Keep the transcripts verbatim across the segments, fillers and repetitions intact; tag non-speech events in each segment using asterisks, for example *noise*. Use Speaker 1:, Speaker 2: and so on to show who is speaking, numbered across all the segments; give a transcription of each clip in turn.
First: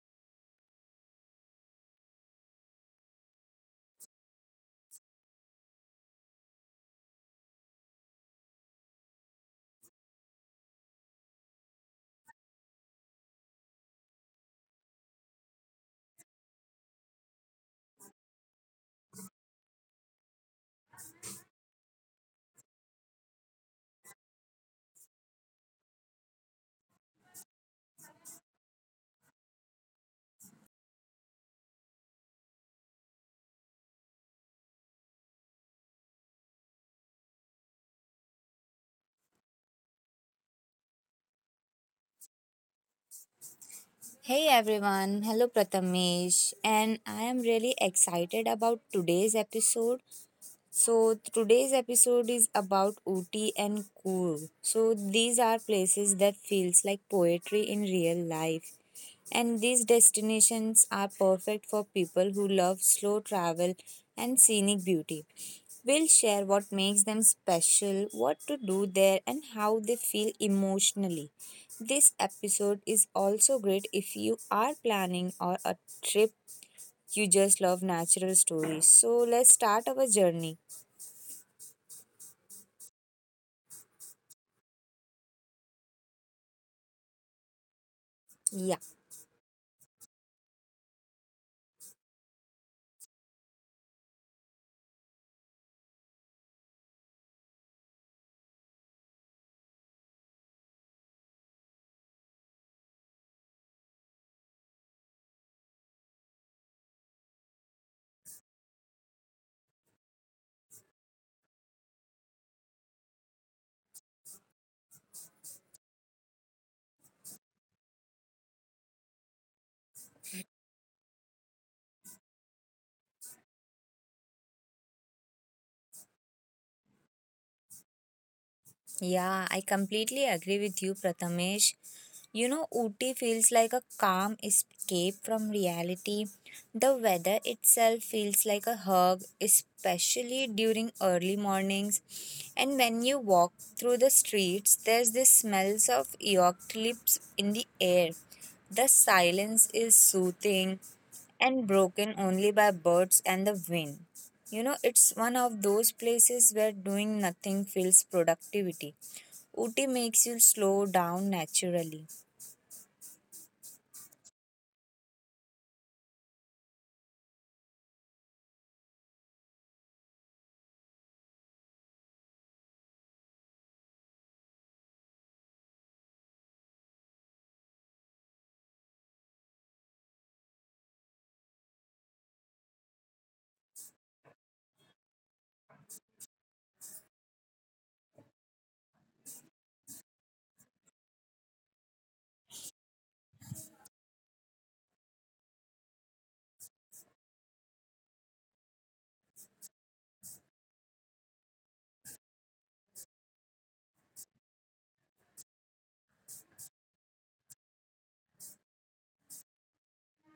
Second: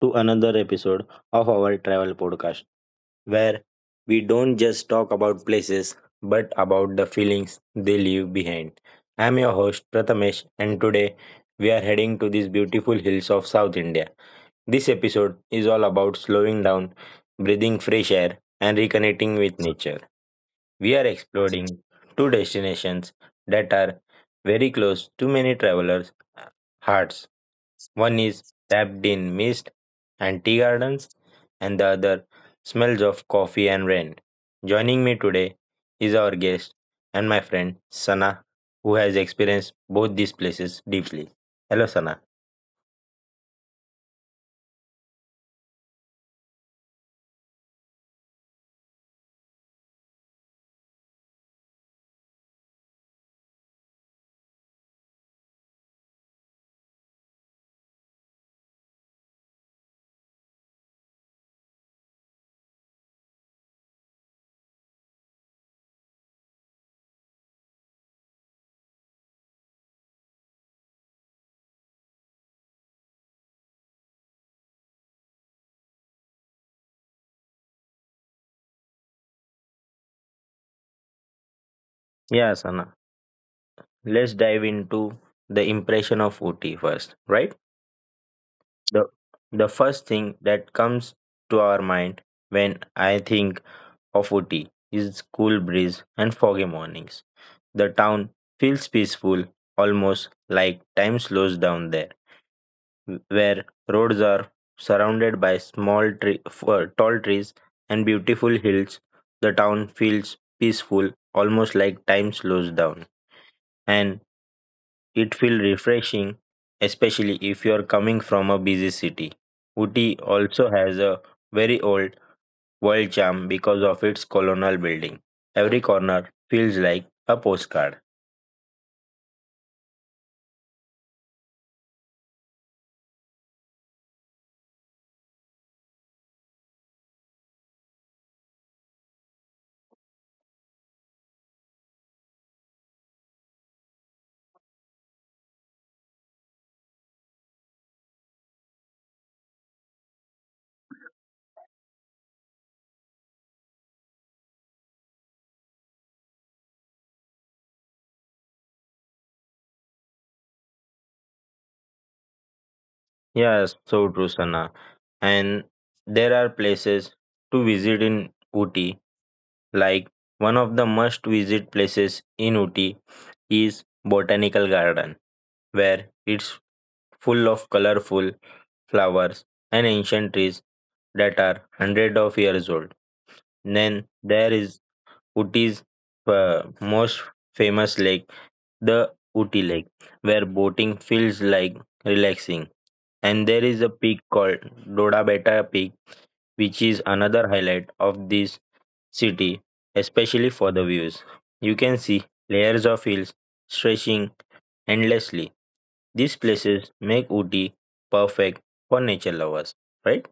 Speaker 1: To another episode of our travel podcast, where we don't just talk about places but about the feelings they leave behind. I'm your host Prathamesh, and today we are heading to these beautiful hills of South India. This episode is all about slowing down, breathing fresh air, and reconnecting with nature. We are exploring two destinations that are very close to many travelers' hearts. One is tapped in mist and tea gardens, and the other smells of coffee and rain. Joining me today is our guest and my friend Sana, who has experienced both these places deeply. Hello, Sana.
Speaker 2: Hey everyone, hello Prathamesh, and I am really excited about today's episode. So, today's episode is about Ooty and Coorg. So, these are places that feels like poetry in real life. And these destinations are perfect for people who love slow travel and scenic beauty. We'll share what makes them special, what to do there, and how they feel emotionally. This episode is also great if you are planning or a trip you just love natural stories. So let's start our journey.
Speaker 1: Yeah, Sana. Let's dive into the impression of Ooty first, right?
Speaker 2: Yeah,
Speaker 1: The the first thing that comes to our mind when I think of Ooty is cool breeze and foggy mornings. The town feels peaceful, almost like time slows down there, where roads are surrounded by small tree, uh, tall trees and beautiful hills. The town feels peaceful, almost like time slows down, and it feels refreshing, especially if you are coming from a busy city. Ooty also has a very old world charm because of its colonial building. Every corner feels like a postcard.
Speaker 2: yeah, I completely agree with you, Prathamesh. You know, Ooty feels like a calm escape from reality. The weather itself feels like a hug, especially during early mornings. And when you walk through the streets, there's this smells of eucalypts in the air. The silence is soothing and broken only by birds and the wind. You know, it's one of those places where doing nothing feels productivity. Ooty makes you slow down naturally.
Speaker 1: Yes, so true, Sana. And there are places to visit in Uti. Like one of the must visit places in Uti is Botanical Garden, where it's full of colorful flowers and ancient trees that are hundreds of years old. Then there is Uti's uh, most famous lake, the Uti Lake, where boating feels like relaxing. And there is a peak called Doda Beta Peak, which is another highlight of this city, especially for the views. You can see layers of hills stretching endlessly. These places make Uti perfect for nature lovers, right?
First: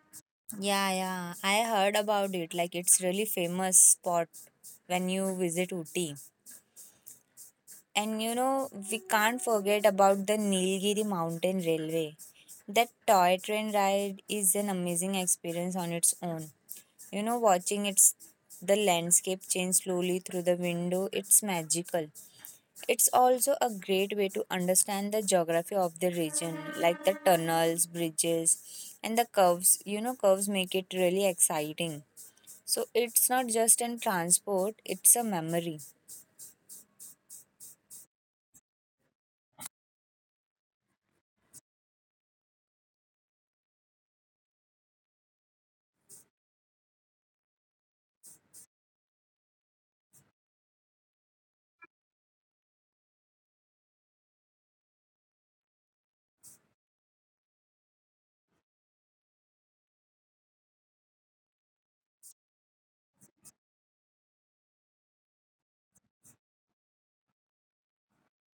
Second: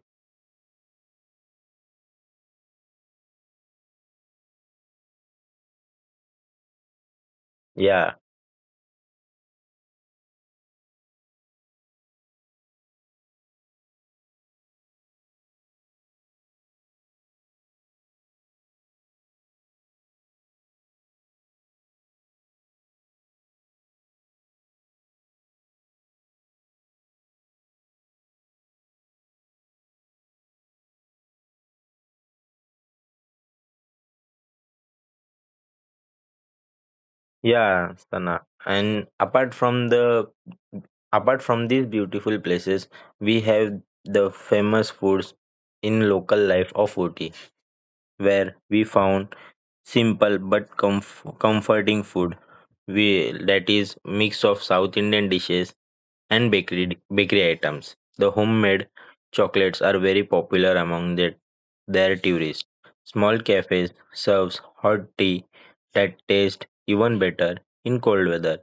Speaker 2: Yeah, yeah. I heard about it. Like it's really famous spot when you visit Ooty.
Speaker 1: Yeah.
Speaker 2: And you know, we can't forget about the Nilgiri Mountain Railway. That toy train ride is an amazing experience on its own. You know, watching its the landscape change slowly through the window, it's magical. It's also a great way to understand the geography of the region, like the tunnels, bridges, and the curves. You know, curves make it really exciting. So it's not just in transport, it's a memory.
Speaker 1: Yeah, Sana. And apart from the apart from these beautiful places, we have the famous foods in local life of Ooty, where we found simple but comf- comforting food we that is mix of South Indian dishes and bakery bakery items. The homemade chocolates are very popular among the, their tourists. Small cafes serves hot tea that tastes even better in cold weather.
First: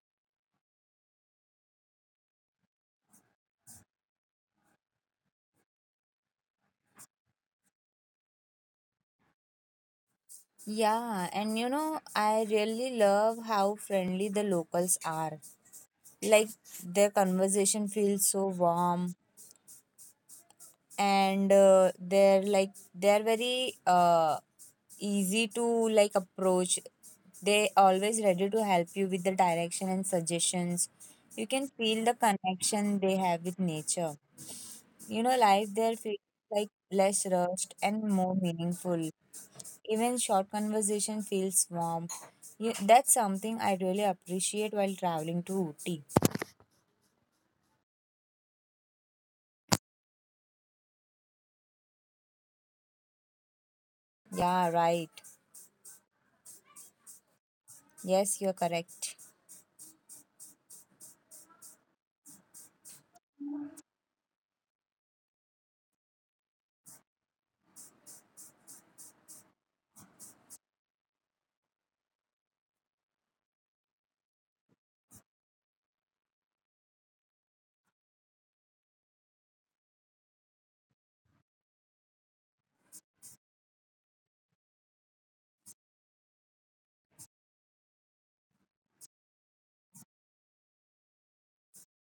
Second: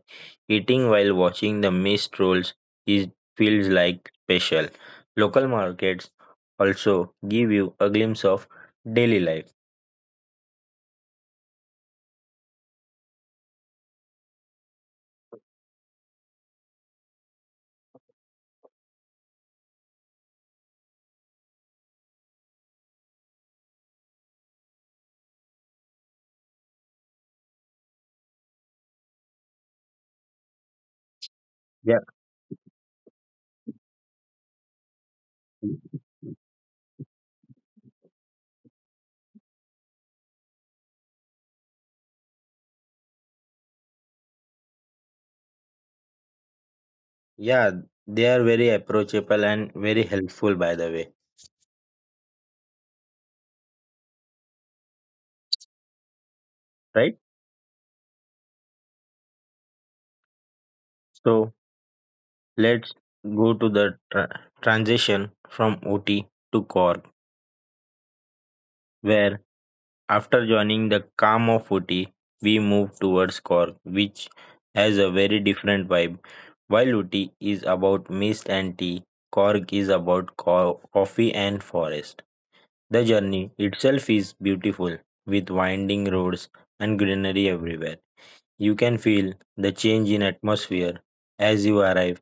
Speaker 1: Eating while watching the mist rolls is feels like special. Local markets also give you a glimpse of daily life.
Speaker 2: Yeah, and you know, I really love how friendly the locals are. Like their conversation feels so warm and uh, they're like they're very uh easy to like approach. They always ready to help you with the direction and suggestions. You can
Speaker 1: Yeah,
Speaker 2: feel the connection they have with nature. You know, life there feels like less rushed and more meaningful. Even short conversation feels warm. You, that's something I really appreciate while traveling to Ooty.
Speaker 1: yeah, they are very approachable and very helpful, by the way.
Speaker 2: Yeah, right.
Speaker 1: Right?
Speaker 2: Yes, you're correct.
Speaker 1: So let's go to the tra- transition from O T to Cork, where after joining the calm of O T, we move towards Cork, which has a very different vibe. While O T is about mist and tea, Cork is about co- coffee and forest. The journey itself is beautiful, with winding roads and greenery everywhere. You can feel the change in atmosphere as you arrive.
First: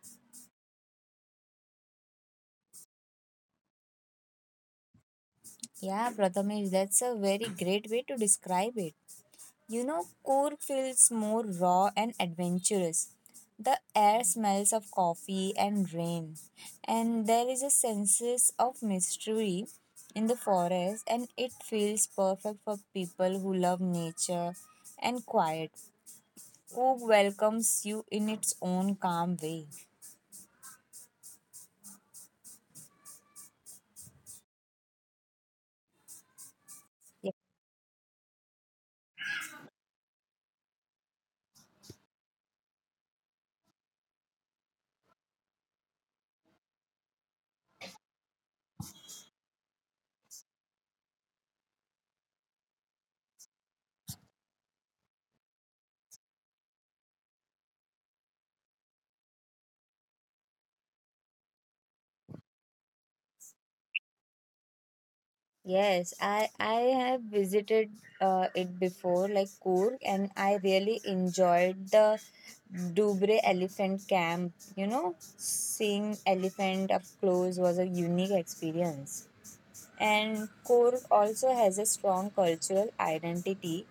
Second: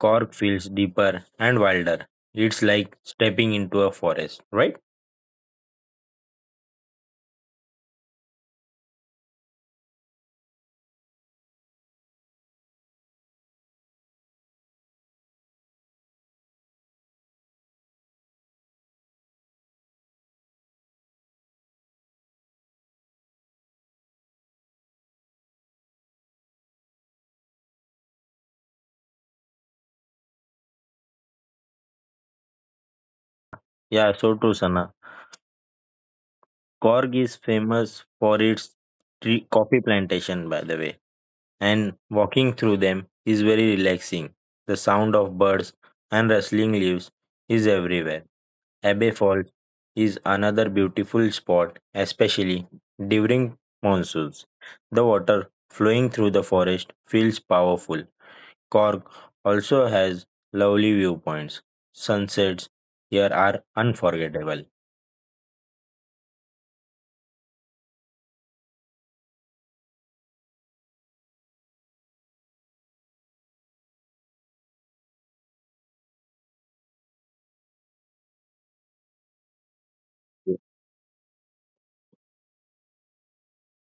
Speaker 1: Cork feels deeper and wilder. It's like stepping into a forest, right?
Speaker 2: Yeah, Prathamesh, that's a very great way to describe it. You know, Coorg feels more raw and adventurous. The air smells of coffee and rain, and there is a sense of mystery in the forest, and it feels perfect for people who love nature and quiet, who welcomes you in its own calm way.
Speaker 1: Yeah, so true, Sana. Cork
Speaker 2: Ye-
Speaker 1: is famous for its tree coffee plantation, by the way, and walking through them is very relaxing. The sound of birds and rustling leaves is everywhere. Abbey Falls is another beautiful spot, especially during monsoons. The water flowing through the forest feels powerful. Cork also has lovely viewpoints. Sunsets here are unforgettable.
Speaker 2: Yes, I I have visited uh, it before, like Coorg, and I really enjoyed the Dubre Elephant Camp. You know, seeing elephant up close was a unique experience. And Coorg also has a strong cultural identity.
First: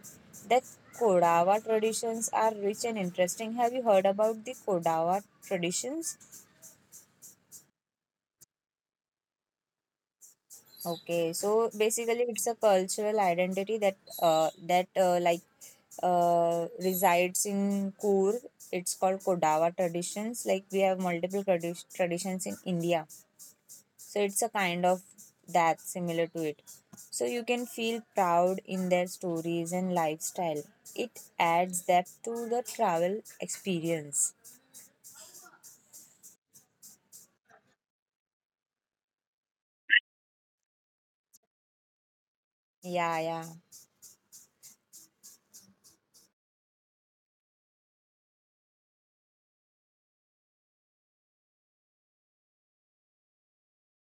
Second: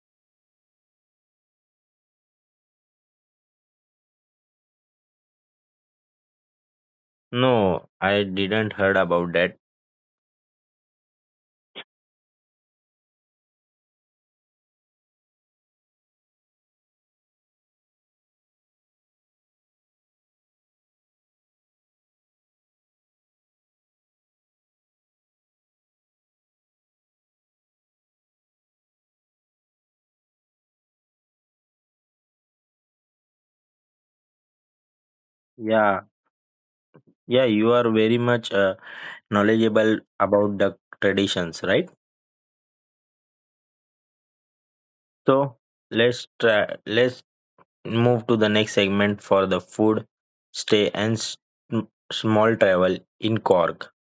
Speaker 2: The Kodawa traditions are rich and interesting. Have you heard about the Kodawa traditions?
Speaker 1: No, I didn't heard about that.
Speaker 2: Okay, so basically, it's a cultural identity that uh, that uh, like uh, resides in Kur. It's called Kodava traditions. Like we have multiple tradi- traditions in India, so it's a kind of that similar to it. So you can feel proud in their stories and lifestyle. It adds depth to the travel experience.
Speaker 1: Yeah, yeah, you are very much uh, knowledgeable about the traditions, right?
Speaker 2: Yeah, yeah.
Speaker 1: So let's try, let's move to the next segment for the food, stay and s- m- small travel in Cork,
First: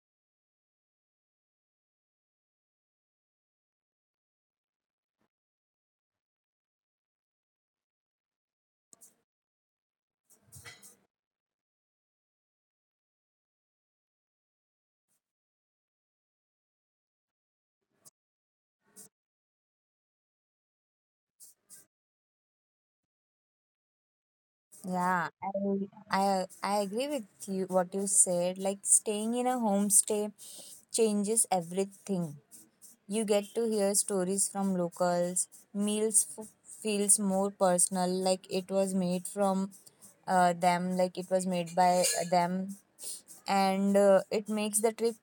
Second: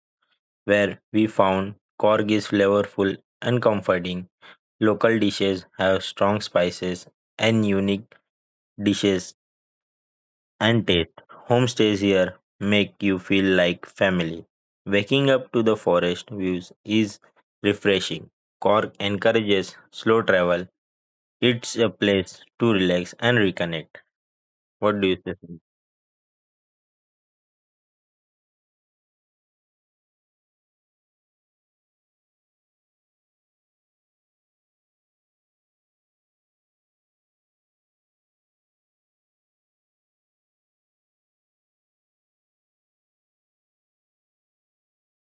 Speaker 1: where we found Cork is flavorful and comforting. Local dishes have strong spices and unique dishes and taste. Homestays here make you feel like family. Waking up to the forest views is refreshing. Cork encourages slow travel. It's a place to relax and reconnect. What do you
Speaker 2: Yeah,
Speaker 1: say,
Speaker 2: I
Speaker 1: Sandeep?
Speaker 2: I I agree with you what you said. Like staying in a homestay changes everything. You get to hear stories from locals. Meals f- feels more personal, like it was made from uh, them, like it was made by them, and uh, it makes the trip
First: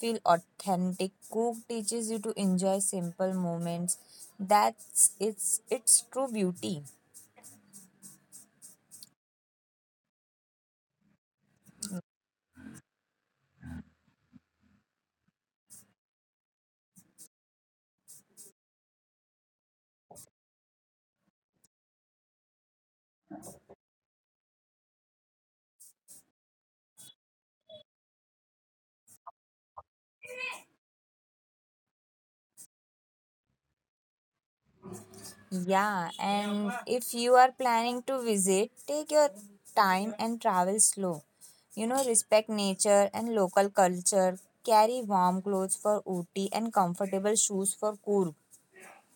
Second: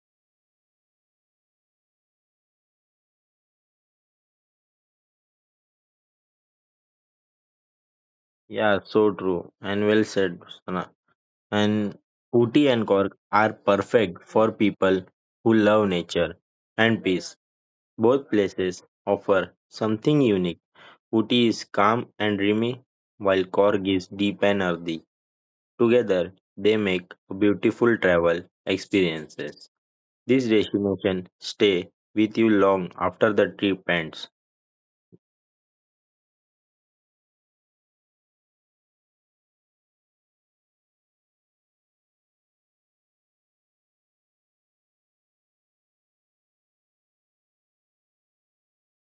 Speaker 2: feel authentic. Cook teaches you to enjoy simple moments. That's it's its true beauty.
Speaker 1: Yeah, so true and well said, Sana. And Ooty and Cork are perfect for people who love nature and peace. Both places offer something unique. Ooty is calm and dreamy, while Korg is deep and earthy. Together, they make beautiful travel experiences. This destination stay with you long after the trip ends.
Speaker 2: Yeah, and if you are planning to visit, take your time and travel slow. You know, respect nature and local culture. Carry warm clothes for Ooty and comfortable shoes for Coorg.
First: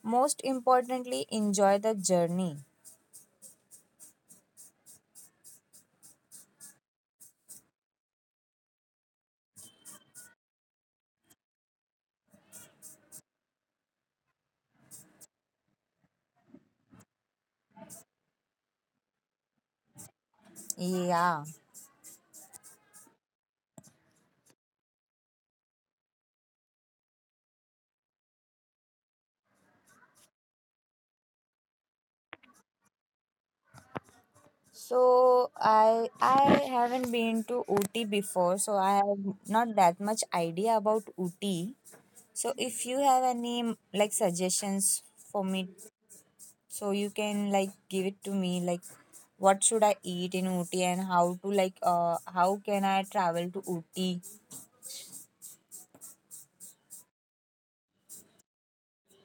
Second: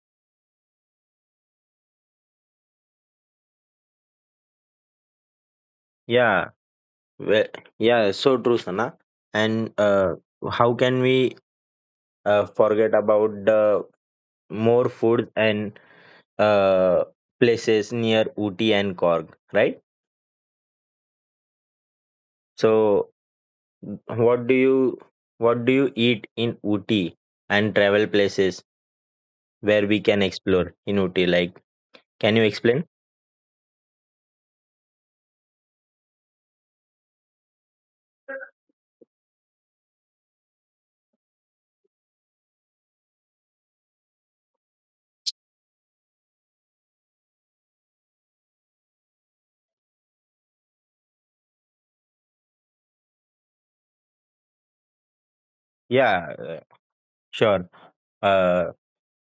Speaker 2: Most importantly, enjoy the journey.
Speaker 1: Yeah, we- yeah, so true, Sana. And uh, how can we uh, forget about the more food and uh, places near Ooty and Korg, right?
Speaker 2: Yeah.
Speaker 1: So what do you what do you eat in Ooty, and travel places where we can explore in Ooty? Like, can you explain?
Speaker 2: So I I haven't been to Ooty before, so I have not that much idea about Ooty. So if you have any like suggestions for me. So you can like give it to me like what should I eat in Ooty and how to like uh how can I travel to Ooty?
Speaker 1: Yeah, uh, sure. Uh,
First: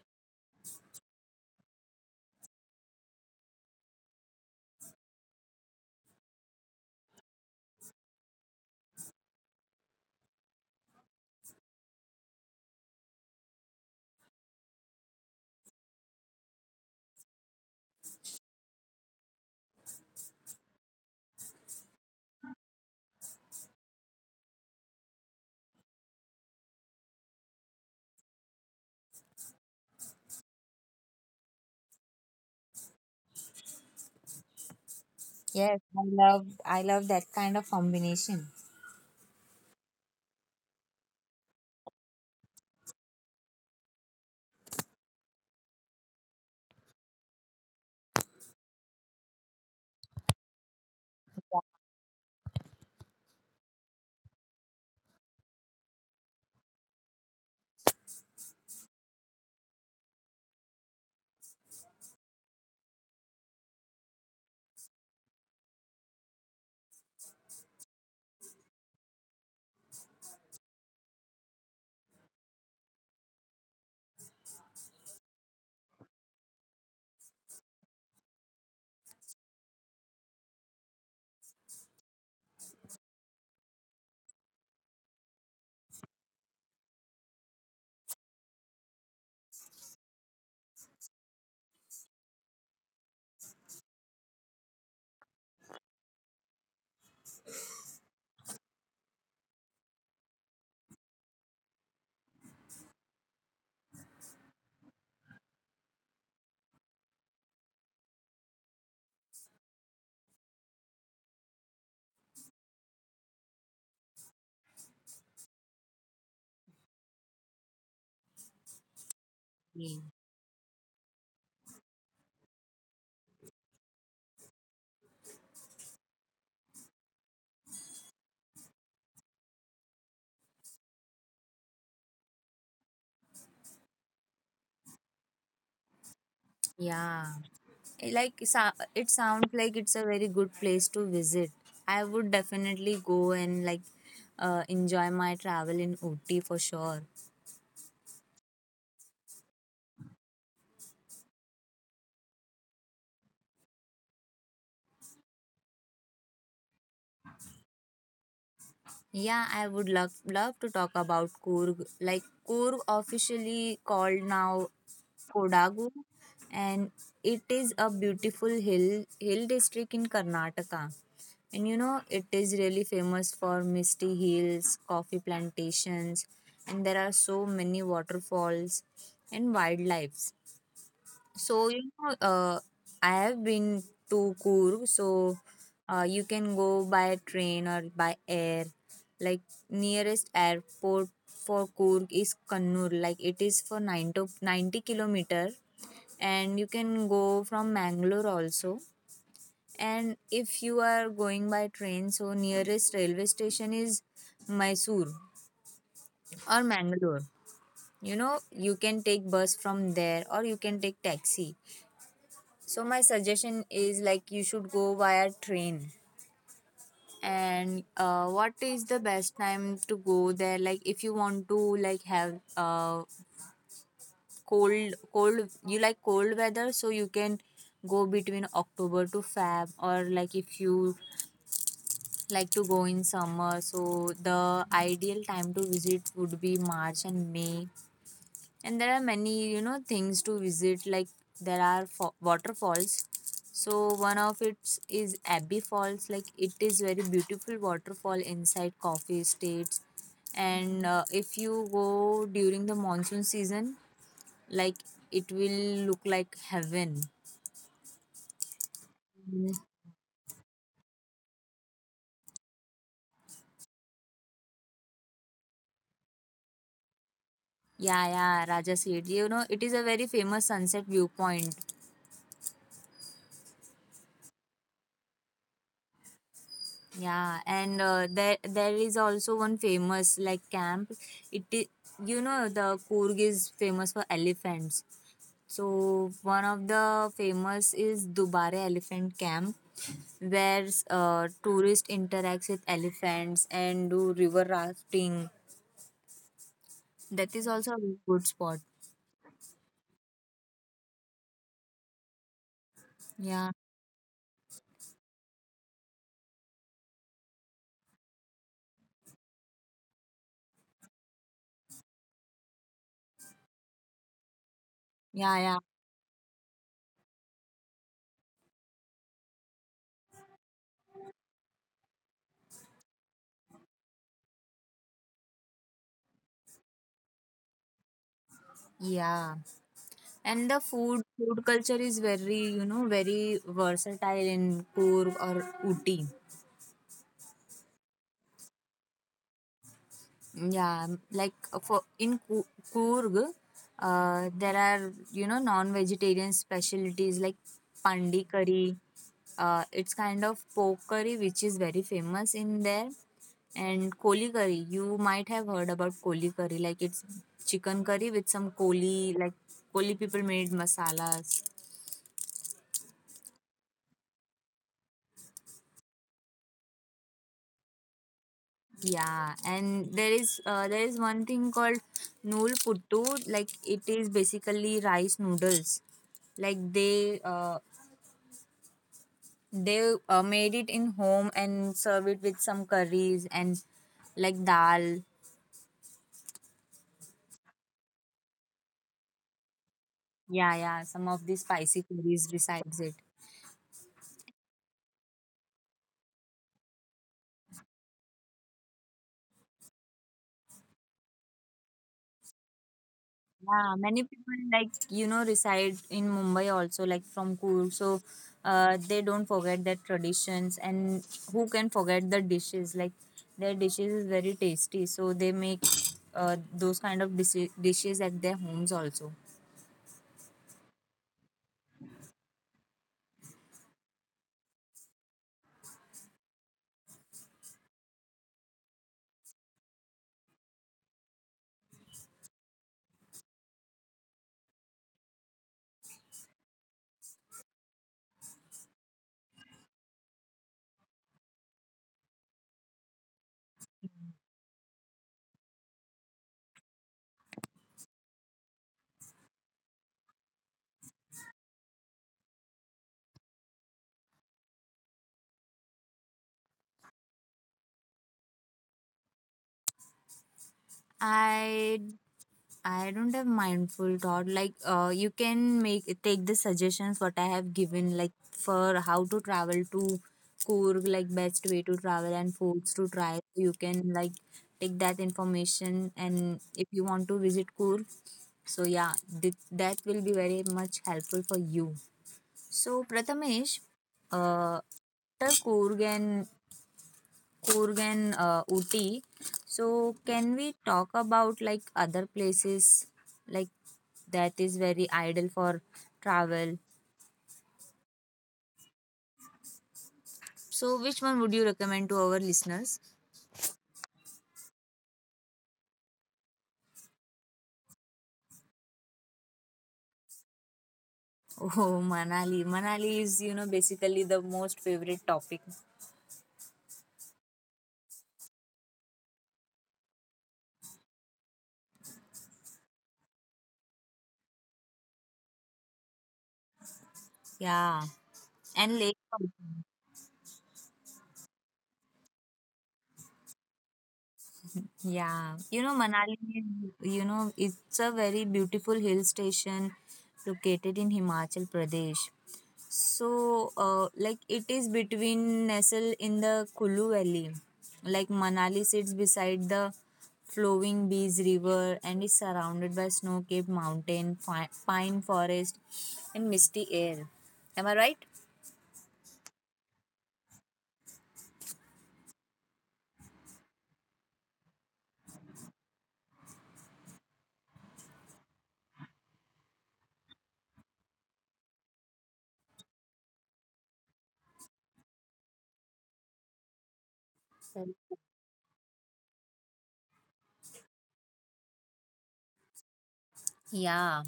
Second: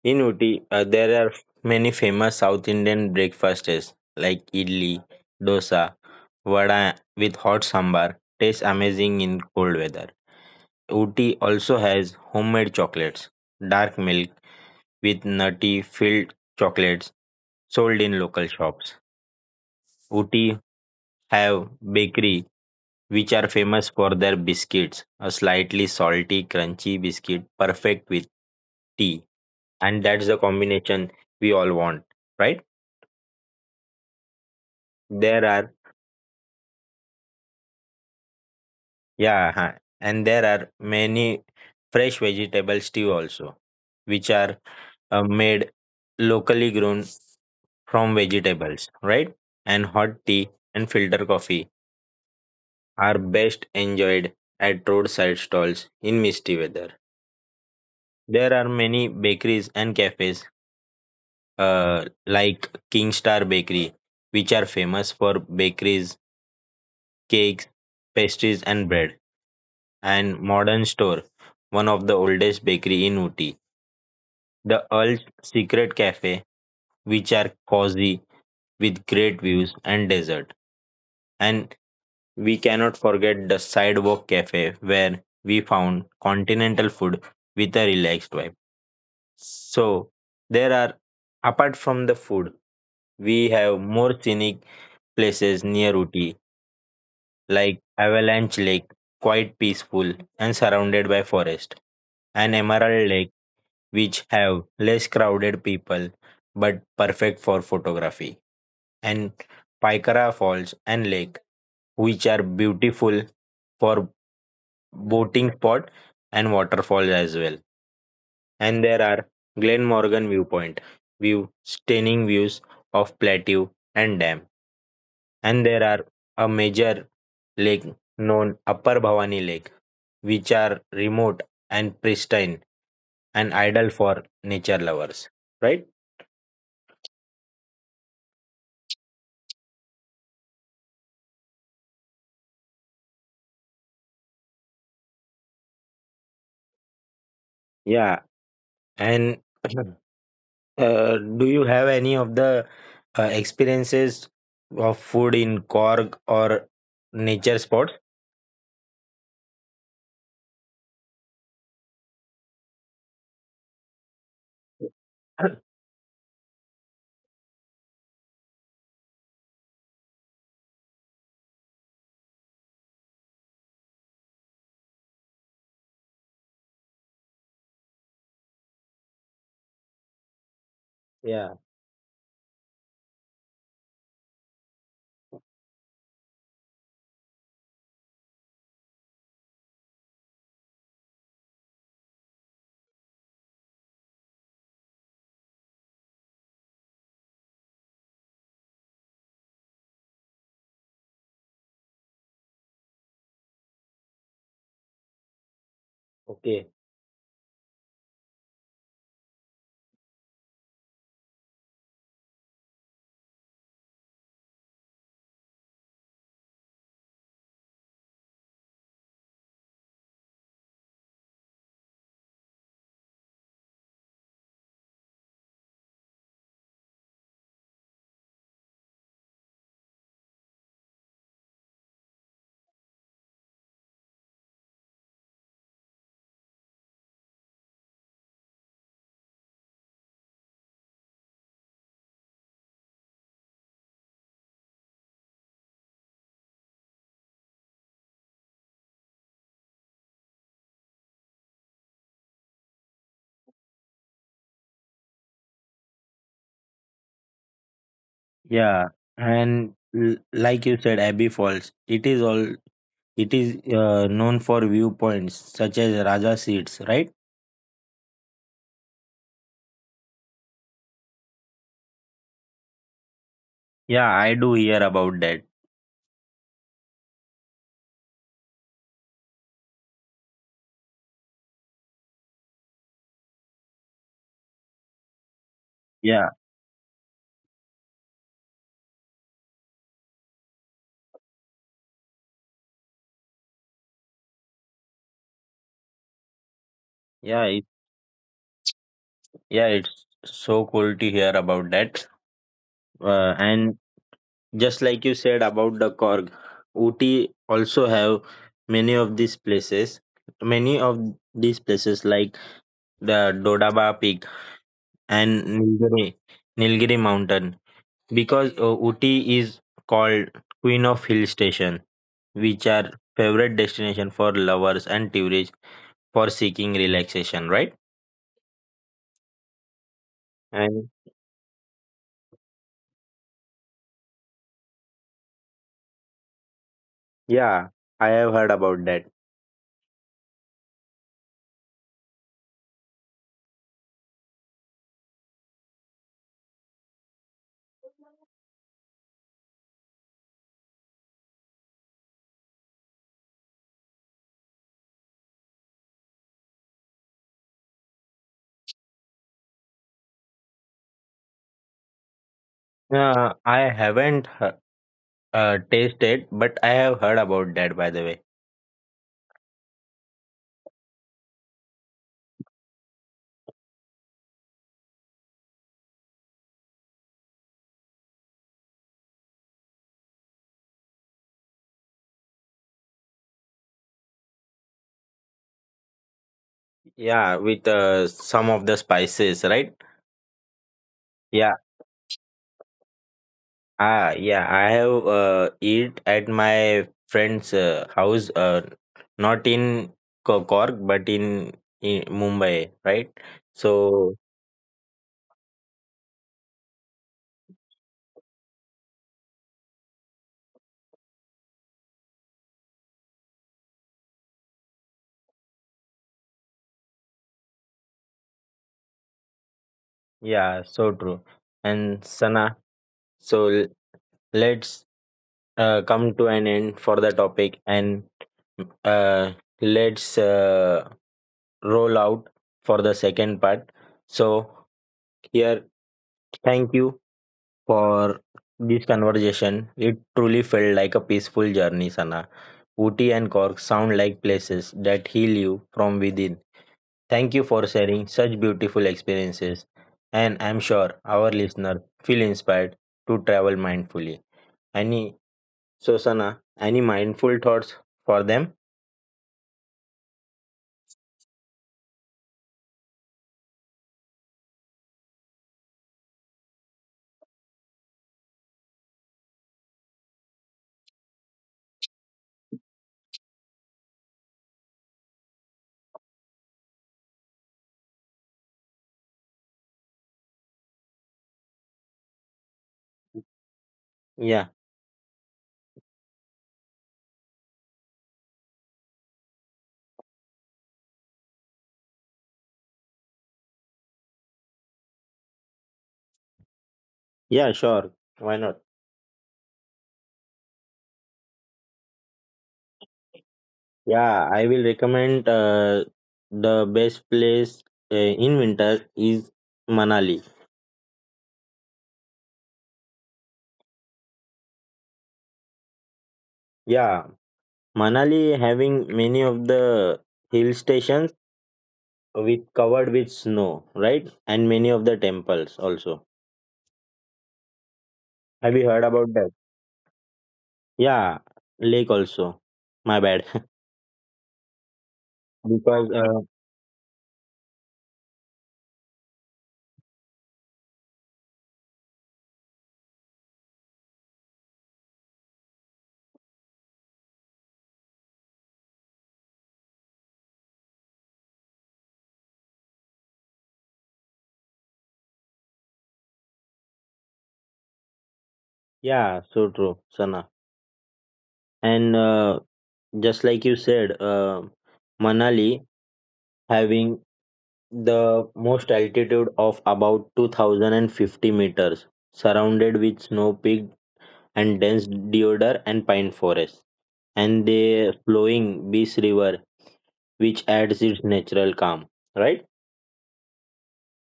Speaker 1: in Ooty, uh, there are many famous South Indian breakfasts like idli, dosa, vada with hot sambar. Tastes amazing in cold weather. Ooty also has homemade chocolates, dark milk with nutty filled chocolates sold in local shops. Ooty have bakery which are famous for their biscuits, a slightly salty, crunchy biscuit perfect with tea. And that's the combination we all want, right? There are
Speaker 2: Yes, I love I love that kind of combination.
Speaker 1: Yeah, huh, and there are many fresh vegetable stew also, which are uh, made locally grown from vegetables, right? And hot tea and filter coffee are best enjoyed at roadside stalls in misty weather. There are many bakeries and cafes, uh, like King Star Bakery, which are famous for bakeries, cakes, pastries, and bread. And Modern Store, one of the oldest bakery in Uti. The Earl's Secret Cafe, which are cozy with great views and desert. And we cannot forget the Sidewalk Cafe, where we found continental food with a relaxed vibe. So there are apart from the food, we have more scenic places near Uti, like Avalanche Lake, quite peaceful and surrounded by forest, and Emerald Lake, which have less crowded people but perfect for photography, and Paikara Falls and Lake, which are beautiful for boating spot and waterfalls as well. And there are Glen
Speaker 2: Yeah.
Speaker 1: Morgan viewpoint, view stunning views of plateau and dam. And there are a major lake known Upper Bhavani Lake, which are remote and pristine and ideal for nature lovers, right?
Speaker 2: Yeah, it like so- it sounds like it's a very good place to visit. I would definitely go and like uh, enjoy my travel in Ooty for sure.
Speaker 1: Yeah, and *clears throat* uh, do you have any of the uh, experiences of food in Korg or nature spots?
Speaker 2: Yeah, I would love love to talk about Coorg. Like Coorg, officially called now
Speaker 1: *coughs* *clears throat*
Speaker 2: Kodagu, and it is a beautiful hill hill district in Karnataka. And you know, it is really famous for misty hills, coffee plantations, and there are so many waterfalls and wildlife.
Speaker 1: Yeah,
Speaker 2: So, you know, uh, I have been to Coorg, so uh, you can go by train or by air. Like nearest airport for Coorg is Kannur. Like it is for 90, 90 kilometer, and you can go from Mangalore also. And if you are going by train, so nearest railway station is Mysore or
Speaker 1: okay.
Speaker 2: Mangalore. You know, you can take bus from there or you can take taxi. So my suggestion is like you should go via train. And uh, what is the best time to go there? Like if you want to like have uh cold cold you like cold weather, so you can go between October to Feb. Or like if you like to go in summer, so the ideal time to visit would be March and May. And there are many you know things to visit like there are fo- waterfalls, so one of it is Abbey Falls. Like it is very beautiful waterfall inside coffee states, and uh, if you go during the monsoon season, like it will look like heaven.
Speaker 1: Yeah, and l- like you said, Abbey Falls. It is all. It is uh, known for viewpoints such as Raja Seats, right?
Speaker 2: Yeah, yeah, Raja Seat, you know it is a very famous sunset viewpoint.
Speaker 1: Yeah, I do hear about that.
Speaker 2: Yeah, and uh, there there is also one famous like camp. It is you know the Coorg is famous for elephants. So
Speaker 1: Yeah,
Speaker 2: one of the famous is Dubare Elephant Camp, where uh, tourists interact with elephants and do river rafting. That is
Speaker 1: yeah, it,
Speaker 2: also a good spot.
Speaker 1: yeah. It's so cool to hear about that. Uh,
Speaker 2: Yeah,
Speaker 1: and just like you said about the Korg, Ooty also have many of these places. Many of these places like the Dodaba Peak
Speaker 2: yeah,
Speaker 1: and
Speaker 2: yeah,
Speaker 1: Nilgiri, Nilgiri Mountain, because uh, Ooty is called Queen of Hill Station, which are favorite destination for lovers and tourists for seeking relaxation. Right?
Speaker 2: yeah. And the
Speaker 1: And
Speaker 2: food food culture is very you know very versatile in Coorg or Ooty.
Speaker 1: yeah, I have heard about that.
Speaker 2: Yeah, like uh, for in Ku- Coorg, uh, there are you know non-vegetarian specialties like pandi curry. Uh, it's kind of pork curry which is very famous in there, and koli curry. You might have heard about koli curry, like it's chicken curry with some koli, like koli people made masalas.
Speaker 1: Uh, I haven't h- uh, tasted, but I have heard about that, by the way.
Speaker 2: Yeah, and there is uh, there is one thing called nool puttu. Like it is basically rice noodles. Like they uh, they uh, made it in home and serve it with some curries and like dal.
Speaker 1: Yeah, with uh, some of the spices, right?
Speaker 2: Yeah, yeah, some of the
Speaker 1: Yeah,
Speaker 2: spicy curries besides it.
Speaker 1: ah, yeah. I have uh, eat at my friend's uh, house, uh, not in Ko- Cork, but in, in Mumbai, right?
Speaker 2: Yeah, many
Speaker 1: So
Speaker 2: people like you know reside in Mumbai also like from Coorg, so uh, they don't forget their traditions and who can forget the dishes, like their dishes is very tasty, so they make uh, those kind of dis- dishes at their homes also.
Speaker 1: yeah, so true. And Sana, so l- let's uh, come to an end for the topic, and uh, let's. Uh, roll out for the second part. So, here, thank you for this conversation. It truly felt like a peaceful journey, Sana. Ooty and Cork sound like places that heal you from within. Thank you for sharing such beautiful experiences, and I'm sure our listener feel inspired to travel mindfully. Any, so Sana, any mindful thoughts for them?
Speaker 2: I I don't have mindful thought. Like, uh, you can make take the suggestions what I have given, like for how to travel to Coorg, like best way to travel and foods to try. You can like take that information, and if you want to visit Coorg, so yeah, th- that will be very much helpful for you. So Prathamesh,
Speaker 1: Yeah,
Speaker 2: uh, after Coorg and Kurgan, uh, Ooty. So, can we talk about like other places like that is very ideal for travel?
Speaker 1: yeah, sure. Why not?
Speaker 2: So, which one would you recommend to our listeners? *laughs*
Speaker 1: Yeah, I will recommend uh, the best place uh, in winter is Manali.
Speaker 2: Oh, Manali. Manali is, you know, basically the most favorite topic.
Speaker 1: Yeah, Manali having many of the hill stations with covered with snow, right? And many of the temples also.
Speaker 2: Yeah.
Speaker 1: Have you
Speaker 2: And
Speaker 1: heard
Speaker 2: Lake.
Speaker 1: about that? Yeah, lake also. My bad. *laughs*
Speaker 2: Yeah, you know,
Speaker 1: because uh,
Speaker 2: Manali, you know, it's a very beautiful hill station located in Himachal Pradesh. So, uh, like, it is between nestled in the Kulu Valley. Like, Manali sits beside the flowing Bees River and is surrounded by snow capped mountain, fi- pine forest, and misty air. Am I right?
Speaker 1: Yeah, so true, Sana. And uh, just like you said, uh, Manali having the most altitude of about two thousand fifty meters, surrounded with snow peak and dense deodar and pine forest, and
Speaker 2: Right.
Speaker 1: the flowing Bees River, which adds its natural calm, right?
Speaker 2: Yeah.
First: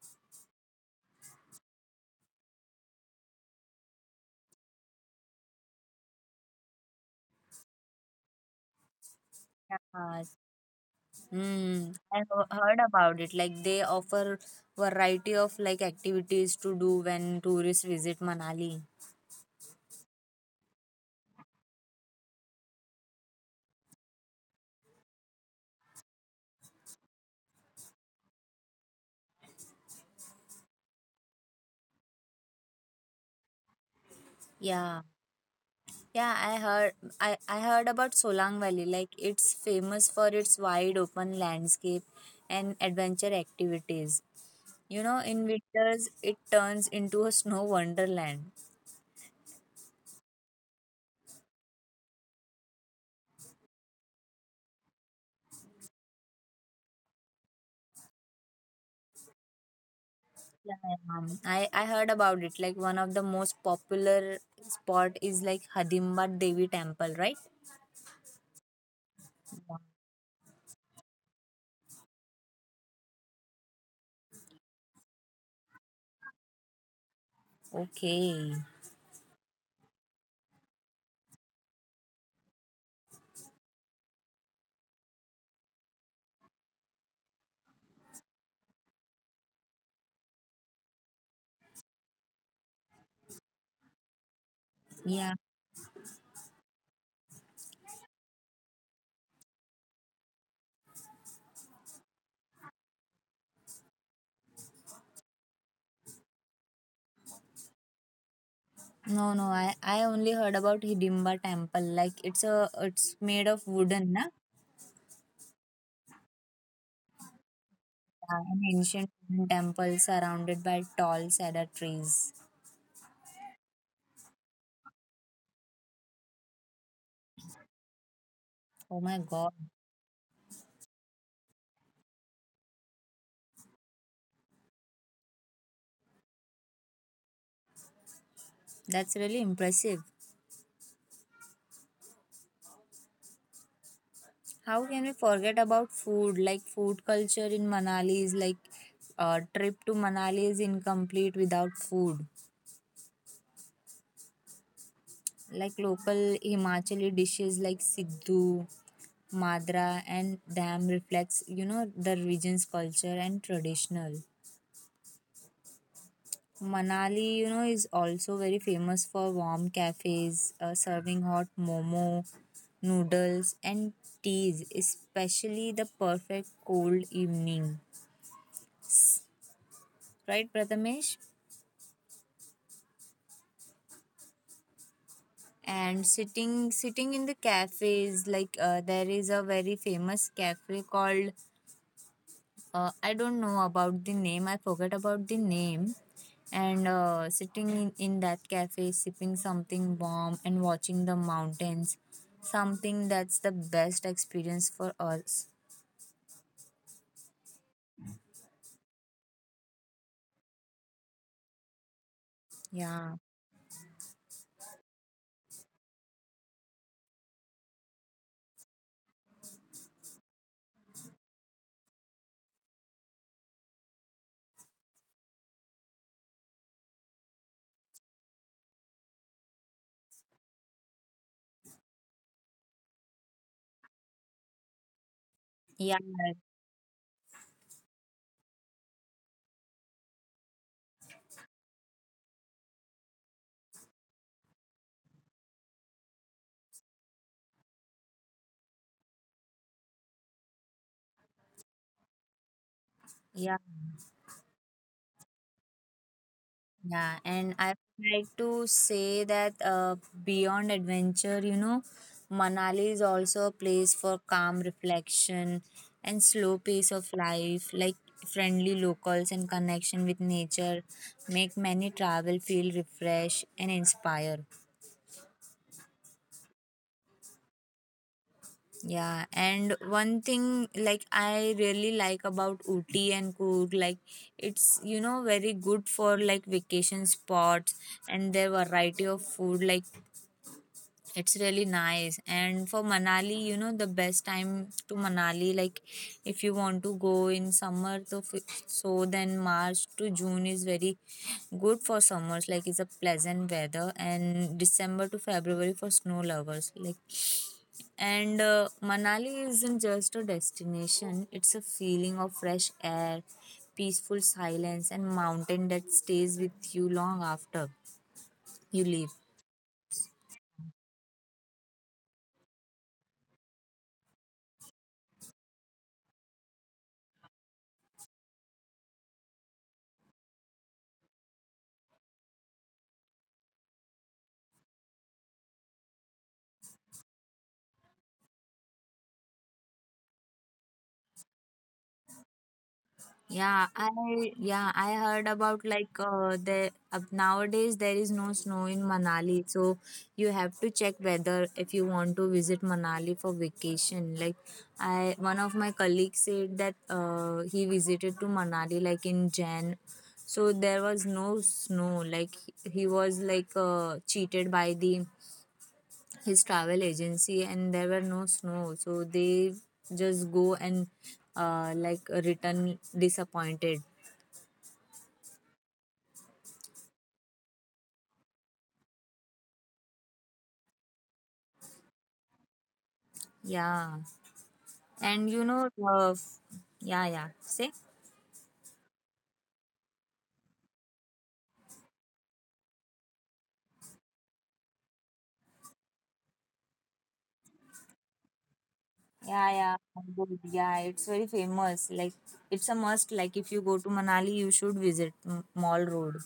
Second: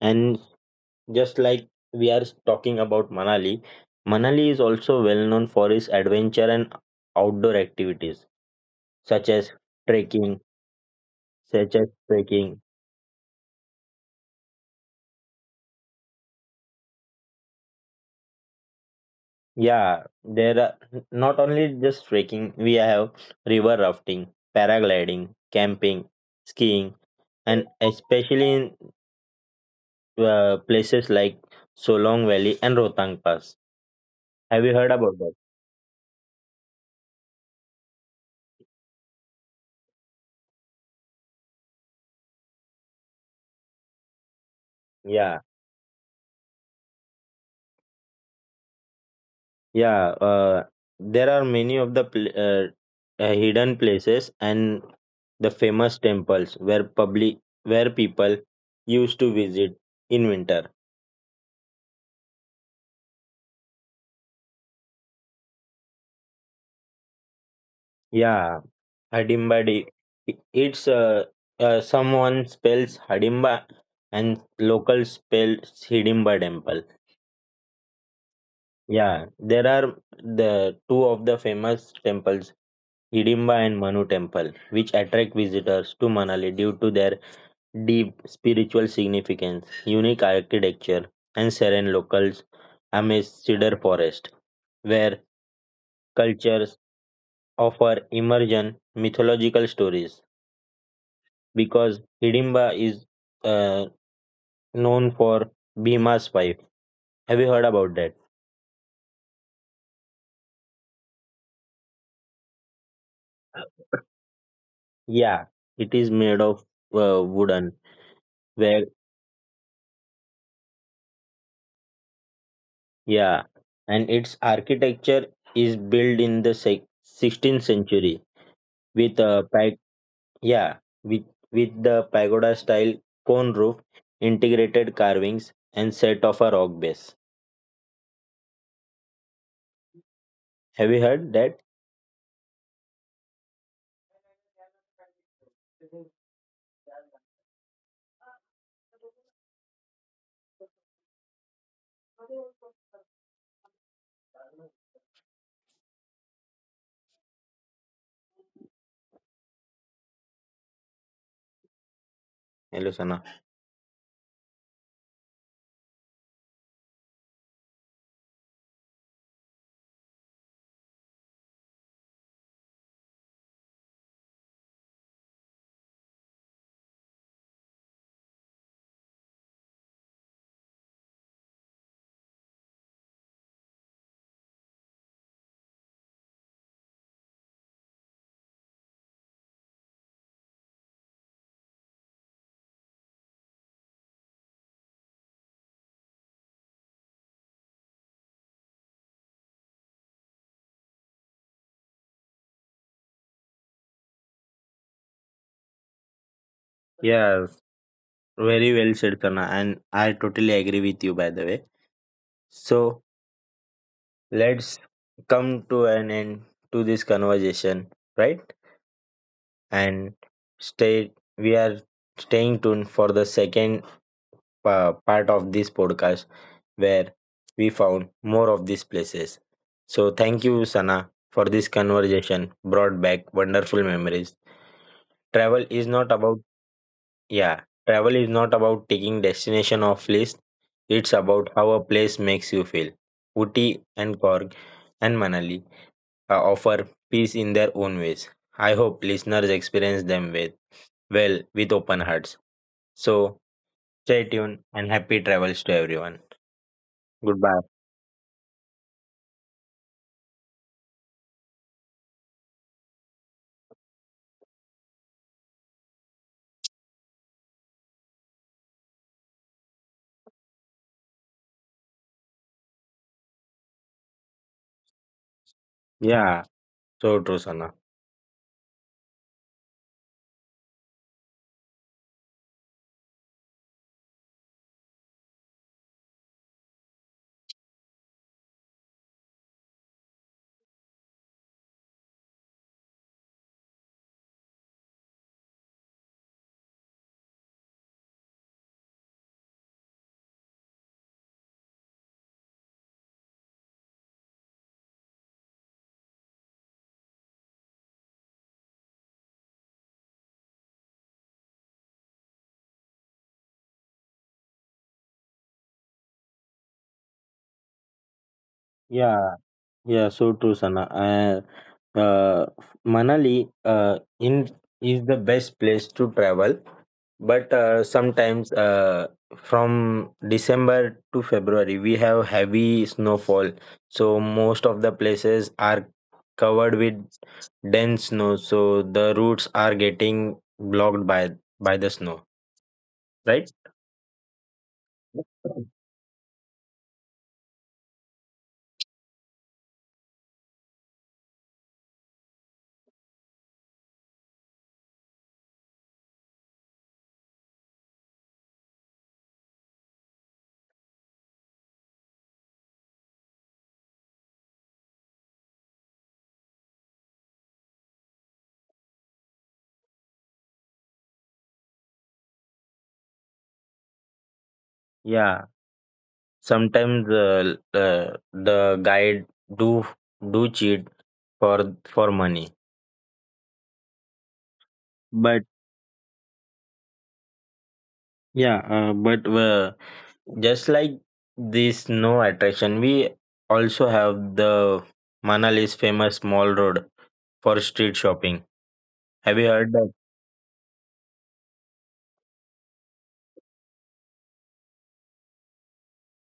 Speaker 1: And just like we are talking about Manali, Manali is also well known for its adventure and outdoor activities such as trekking, such as
Speaker 2: Mm, I've
Speaker 1: trekking.
Speaker 2: heard about it. Like they offer variety of like activities to do when tourists visit Manali.
Speaker 1: Yeah, there are not only just trekking, we have river rafting, paragliding, camping, skiing, and especially in uh, places like Solong Valley and Rotang Pass. Have you heard
Speaker 2: Yeah.
Speaker 1: about that?
Speaker 2: Yeah, I heard I, I heard about Solang Valley. Like it's famous for its wide open landscape and adventure activities. You know,
Speaker 1: Yeah,
Speaker 2: in winters it turns into a snow wonderland.
Speaker 1: yeah. Uh, there are many of the pl- uh, uh, hidden places and the famous temples where public where people used to visit in winter.
Speaker 2: Yeah, um, I, I heard about it. Like one of the most popular spot is like Hadimbat Devi Temple, right?
Speaker 1: Yeah, Hadimbadi. It's uh, uh, someone spells Hadimba and locals spell Hidimba temple.
Speaker 2: Okay.
Speaker 1: Yeah, there are the two of the famous temples, Hidimba and Manu temple, which attract visitors to Manali due to their deep spiritual significance, unique architecture, and serene locals amidst cedar forest, where
Speaker 2: Yeah.
Speaker 1: cultures offer emergent mythological stories, because Hidimba is uh, known for Bhima's wife. Have you heard about that?
Speaker 2: No, no, I I only heard about Hidimba temple. Like it's a it's made of wooden, na?
Speaker 1: Yeah, it is made of uh, wooden.
Speaker 2: Yeah, an
Speaker 1: Where
Speaker 2: ancient wooden temple surrounded by tall cedar trees.
Speaker 1: Yeah, and its architecture is built in the sec- sixteenth century
Speaker 2: Oh my
Speaker 1: with a
Speaker 2: God,
Speaker 1: pag- yeah with with the pagoda style cone roof, integrated carvings, and set of a rock base.
Speaker 2: that's really impressive.
Speaker 1: Have you heard that?
Speaker 2: How can we forget about food? Like food culture in Manali is like a trip to Manali is incomplete without food. Like local Himachali dishes like Siddhu, Madra and Dam reflects, you know, the region's
Speaker 1: Hello,
Speaker 2: culture
Speaker 1: Sana.
Speaker 2: and traditional. Manali, you know, is also very famous for warm cafes uh, serving hot momo, noodles, and teas, especially the perfect cold evening. Right, Prathamesh? And sitting sitting in the cafes, like uh, there is a very famous cafe called. Uh, I don't know about the name. I forget about the name. And uh, sitting in, in that cafe, sipping something warm and watching the mountains, something that's the best experience for us.
Speaker 1: Yeah, very well said, Kana, and I totally agree with you, by the way. So
Speaker 2: Yeah.
Speaker 1: let's come to an end to this conversation, right? And stay. We are staying tuned for the second uh, part of this podcast where we found more of these places. So thank you, Sana, for this conversation. Brought back wonderful memories. Travel is
Speaker 2: Yeah.
Speaker 1: not about Yeah, travel is not about taking destination off list. It's about how a place makes you feel. Uti and Korg and Manali uh, offer peace in their own ways. I hope listeners experience them with well with open hearts. So
Speaker 2: Yeah.
Speaker 1: stay tuned and happy travels to everyone.
Speaker 2: Yeah, and
Speaker 1: Goodbye.
Speaker 2: I would like to say that uh, beyond adventure, you know, Manali is also a place for calm reflection and slow pace of life, like friendly locals and connection with nature make many travel feel refreshed and inspire.
Speaker 1: Yeah, so true, Sana.
Speaker 2: Yeah, and one thing like I really like about Ooty and Coorg, like it's you know very good for like vacation spots and their variety of food like it's really nice. And for Manali, you know, the best time to Manali, like if you want to go in summer, so, f- so then March to June is very good for summers. Like it's a pleasant weather, and December to February for snow lovers. Like, and uh, Manali isn't just a destination, it's a feeling of fresh air, peaceful silence, and mountain that stays with you long after you leave.
Speaker 1: Yeah, yeah, so true, Sana. Uh, uh, Manali uh, in is the best place to travel. But uh, sometimes uh, from December to February, we have heavy snowfall. So most of the places are covered with dense snow. So the routes are getting blocked by by the snow, right?
Speaker 2: Yeah, I yeah, I heard about like uh, the uh, nowadays there is no snow in Manali, so you have to check whether if you want to visit Manali for vacation. Like I one of my colleagues said that uh, he visited to Manali like in Jan. So there was no snow. Like he he was like uh, cheated by the his travel agency and there were no snow. So they just go and uh, like return disappointed.
Speaker 1: Yeah. Sometimes uh, uh, the guide do do cheat for for money.
Speaker 2: Yeah. And
Speaker 1: But
Speaker 2: you know, uh, yeah, yeah. Say?
Speaker 1: yeah, uh, but uh, just like this no attraction, we also have the Manali's famous Mall Road for street shopping. Have you
Speaker 2: Yeah,
Speaker 1: heard
Speaker 2: yeah.
Speaker 1: that?
Speaker 2: Good. Yeah, it's very famous. Like, it's a must. Like, if you go to Manali, you should visit M- Mall Road.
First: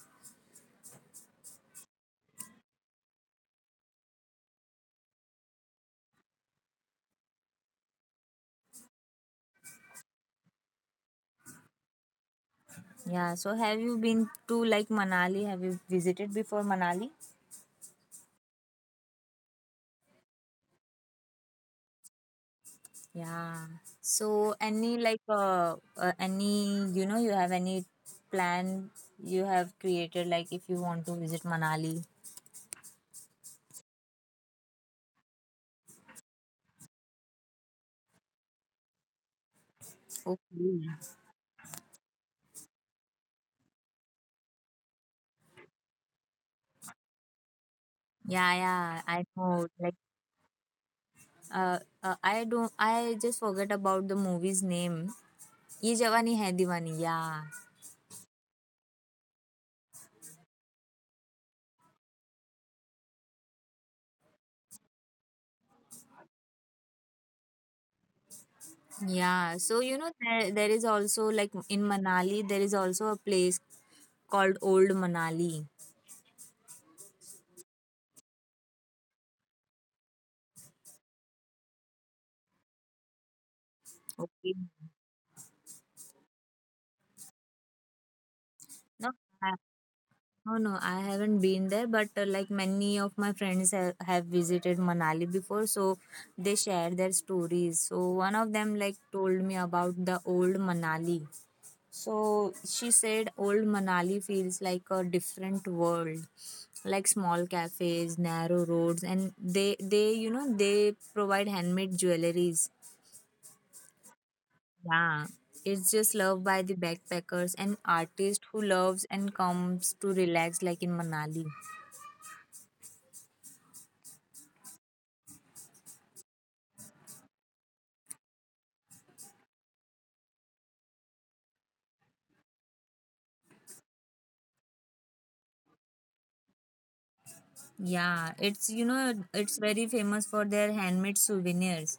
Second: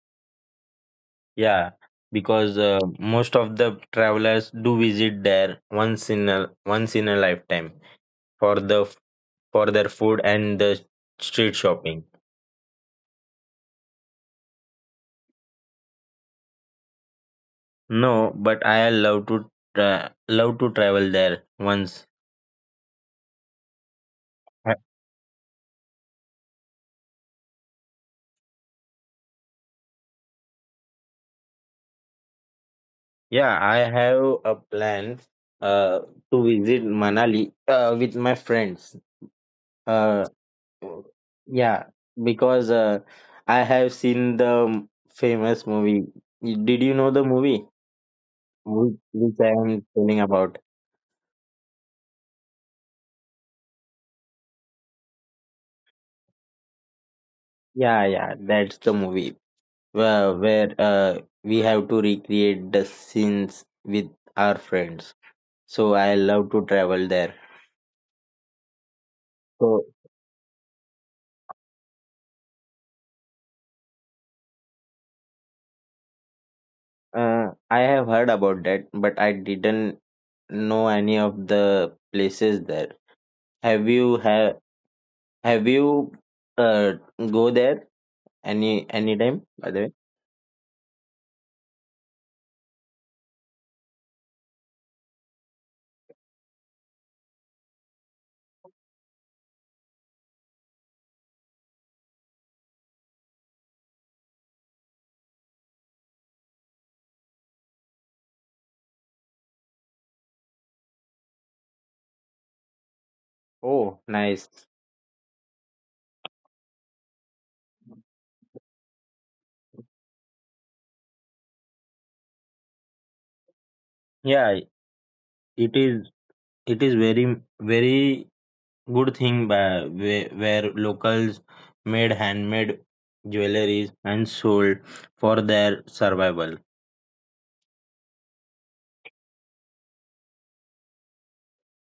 Speaker 1: Yeah, because uh, most of the travelers do visit there once in a once in a lifetime for the for their food and the street shopping.
Speaker 2: Yeah. So, have you been to like Manali? Have you visited before Manali?
Speaker 1: No, but I love to tra- love to travel there once.
Speaker 2: Yeah. So, any like, uh, uh, any, you know, you have any plan you have created, like, if you want to visit Manali?
Speaker 1: Yeah, I have a plan uh, to visit Manali uh, with my friends. Uh,
Speaker 2: Okay.
Speaker 1: yeah, because uh, I have seen the famous movie. Did you know the movie
Speaker 2: Yeah,
Speaker 1: Whi-
Speaker 2: yeah. I
Speaker 1: which I
Speaker 2: know.
Speaker 1: am
Speaker 2: Like,
Speaker 1: telling about?
Speaker 2: Uh, uh, I don't. I just forget about the movie's name. Ye Jawani Hai Diwani. Yeah,
Speaker 1: Yeah, yeah, that's the movie uh, where uh, we have to recreate the scenes with our friends. So I love to travel there.
Speaker 2: yeah. So
Speaker 1: So
Speaker 2: you know there, there is also like in Manali there is also a place called Old Manali.
Speaker 1: Uh, I have heard about that, but I didn't know any of the places there. Have you have
Speaker 2: Okay.
Speaker 1: have you uh go there any
Speaker 2: No,
Speaker 1: any time
Speaker 2: I,
Speaker 1: by the way?
Speaker 2: no, no. I haven't been there, but uh, like many of my friends have, have visited Manali before, so they share their stories. So one of them like told me about the Old Manali. So she said old Manali feels like a different world, like small cafes, narrow roads, and they they you know they provide handmade jewelries.
Speaker 1: Oh, nice.
Speaker 2: Yeah, it's just loved by the backpackers and artists who loves and comes to relax like in Manali.
Speaker 1: Yeah, it is it is very very good thing by where, where locals made handmade jewelries and sold for their survival.
Speaker 2: Yeah, it's you know it's very famous for their handmade souvenirs.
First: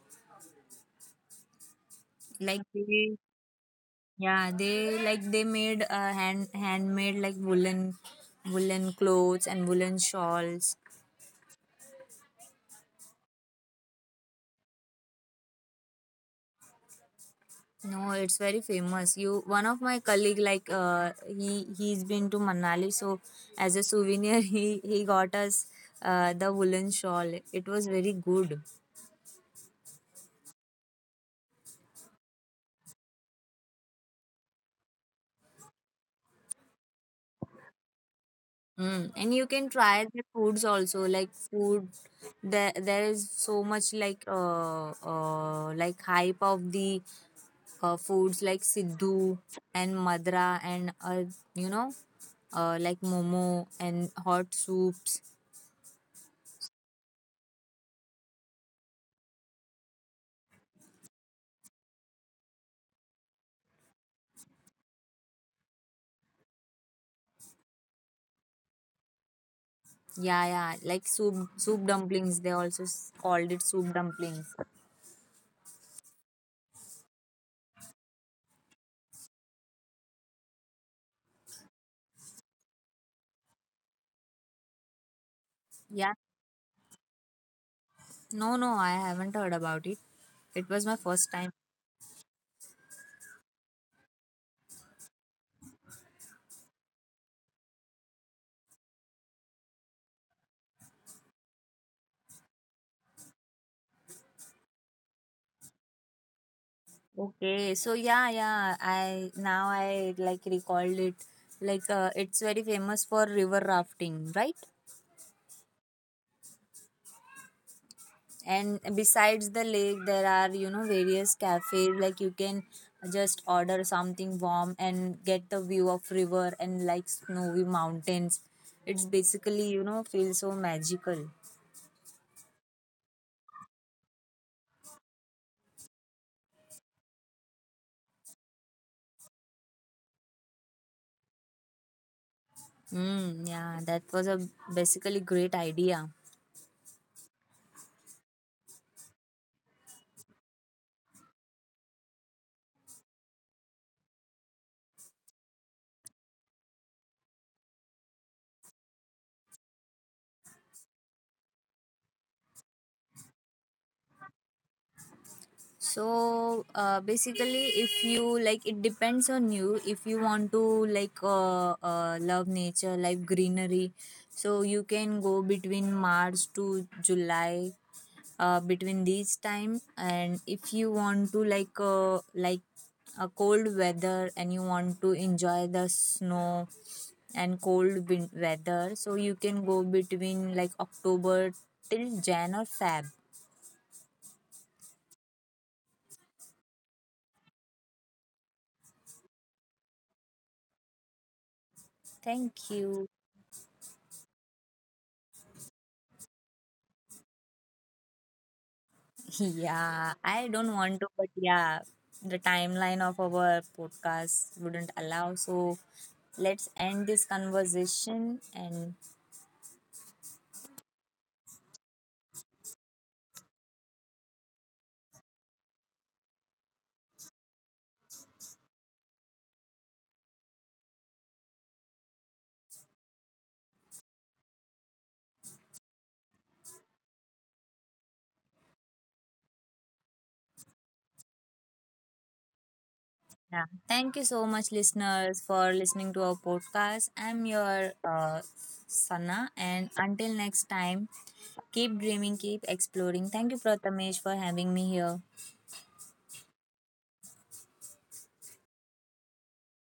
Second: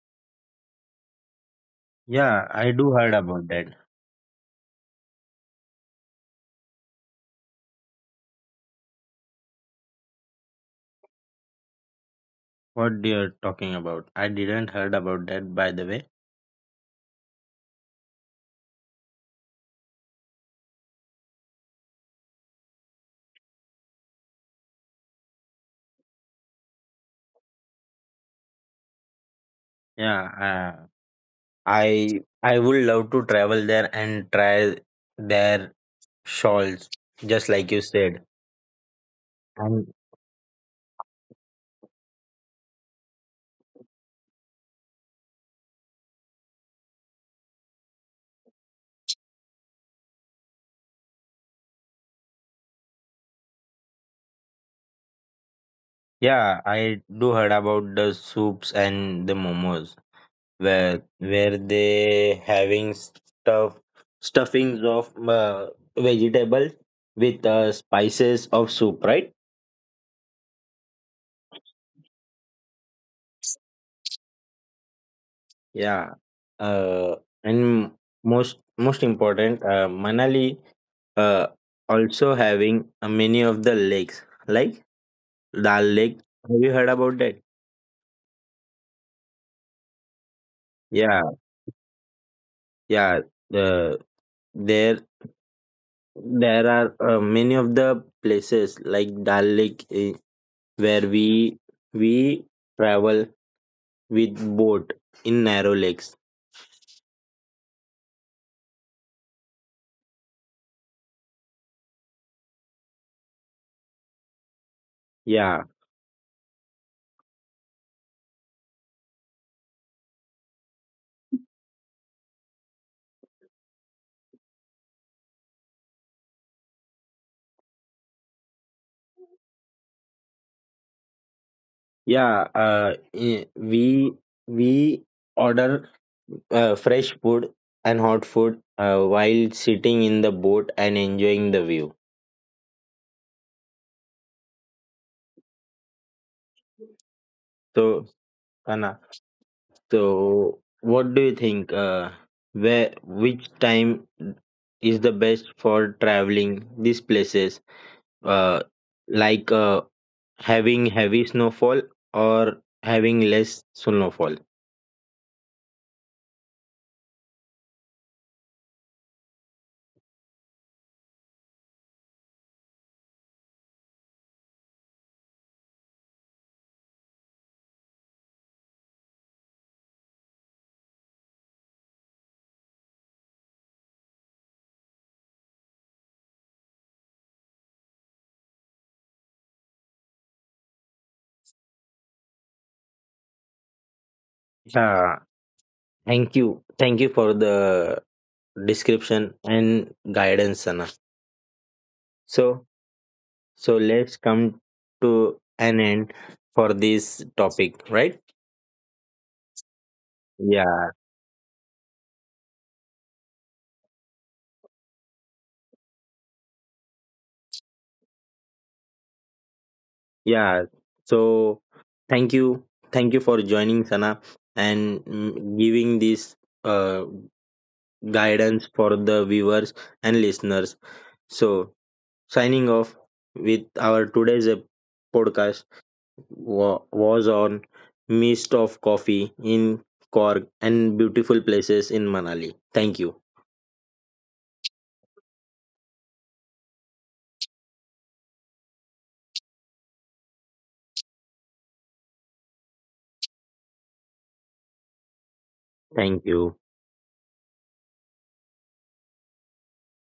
Speaker 1: Yeah,
Speaker 2: Like
Speaker 1: I do heard
Speaker 2: they—
Speaker 1: about that.
Speaker 2: yeah, they like they made uh, hand handmade like woolen woolen clothes and woolen shawls.
Speaker 1: What you're talking about? I didn't heard about that by the way.
Speaker 2: No, it's very famous. You one of my colleague like uh, he he's been to Manali, so as a souvenir *laughs* he he got us uh, the woolen shawl. It was very good.
Speaker 1: Yeah, uh, I I would love to travel there and try their shawls, just like you said.
Speaker 2: Mm. And you can
Speaker 1: And
Speaker 2: try the foods also like food. There there is so much like uh, uh like hype of the uh, foods like Siddhu and Madra and uh, you know uh, like momo and hot soups.
Speaker 1: yeah, I do heard about the soups and the momos where where they having stuff stuffings of uh, vegetables with uh, spices of soup, right?
Speaker 2: Yeah, yeah, like soup soup dumplings. They also s- called it soup dumplings.
Speaker 1: Yeah, uh, and most most important, uh, Manali uh, also having uh, many of the lakes, like Dal Lake.
Speaker 2: Yeah,
Speaker 1: Have you heard about that?
Speaker 2: no, no, I haven't heard about it. It was my
Speaker 1: Yeah,
Speaker 2: first time.
Speaker 1: yeah. The there there are uh, many of the places like Dal Lake eh, where we we travel with boat in narrow lakes.
Speaker 2: Okay, so yeah, yeah, I now I like recalled it. Like uh, it's very famous for river rafting, right?
Speaker 1: Yeah.
Speaker 2: And besides the lake there are you know various cafes like you can just order something warm and get the view of river and like snowy mountains. It's basically you know feel so magical.
Speaker 1: Yeah, uh, eh, we we order uh, fresh food and hot food uh, while sitting in the boat and enjoying the view.
Speaker 2: Mm, yeah, that was a basically great idea.
Speaker 1: So, Kana, so what do you think? Uh, where which time is the best for traveling these places? Uh, like uh, Having heavy snowfall or having less snowfall?
Speaker 2: So uh, basically if you like it depends on you if you want to like uh, uh, love nature like greenery, so you can go between March to July, uh, between these time. And if you want to like uh, like a cold weather and you want to enjoy the snow and cold win- weather, so you can go between like October till Jan or Feb.
Speaker 1: Yeah, thank you, thank you for the description and guidance, Sana.
Speaker 2: Thank
Speaker 1: so
Speaker 2: you.
Speaker 1: so let's come to an end for this topic, right?
Speaker 2: *laughs* Yeah, I don't
Speaker 1: Yeah,
Speaker 2: want to, but yeah, the timeline of our podcast wouldn't allow, so let's end this conversation and—
Speaker 1: yeah, so thank you, thank you for joining, Sana, and mm, giving this uh, guidance for the viewers and listeners. So signing off with our today's uh, podcast wa- was on Mist of Coffee in Cork and beautiful places in Manali. Thank you.
Speaker 2: yeah. Thank you so much, listeners, for listening to our podcast. I'm your uh, Sana, and until next time, keep dreaming, keep exploring. Thank you, Prathamesh, for having me here.
Speaker 1: Thank you.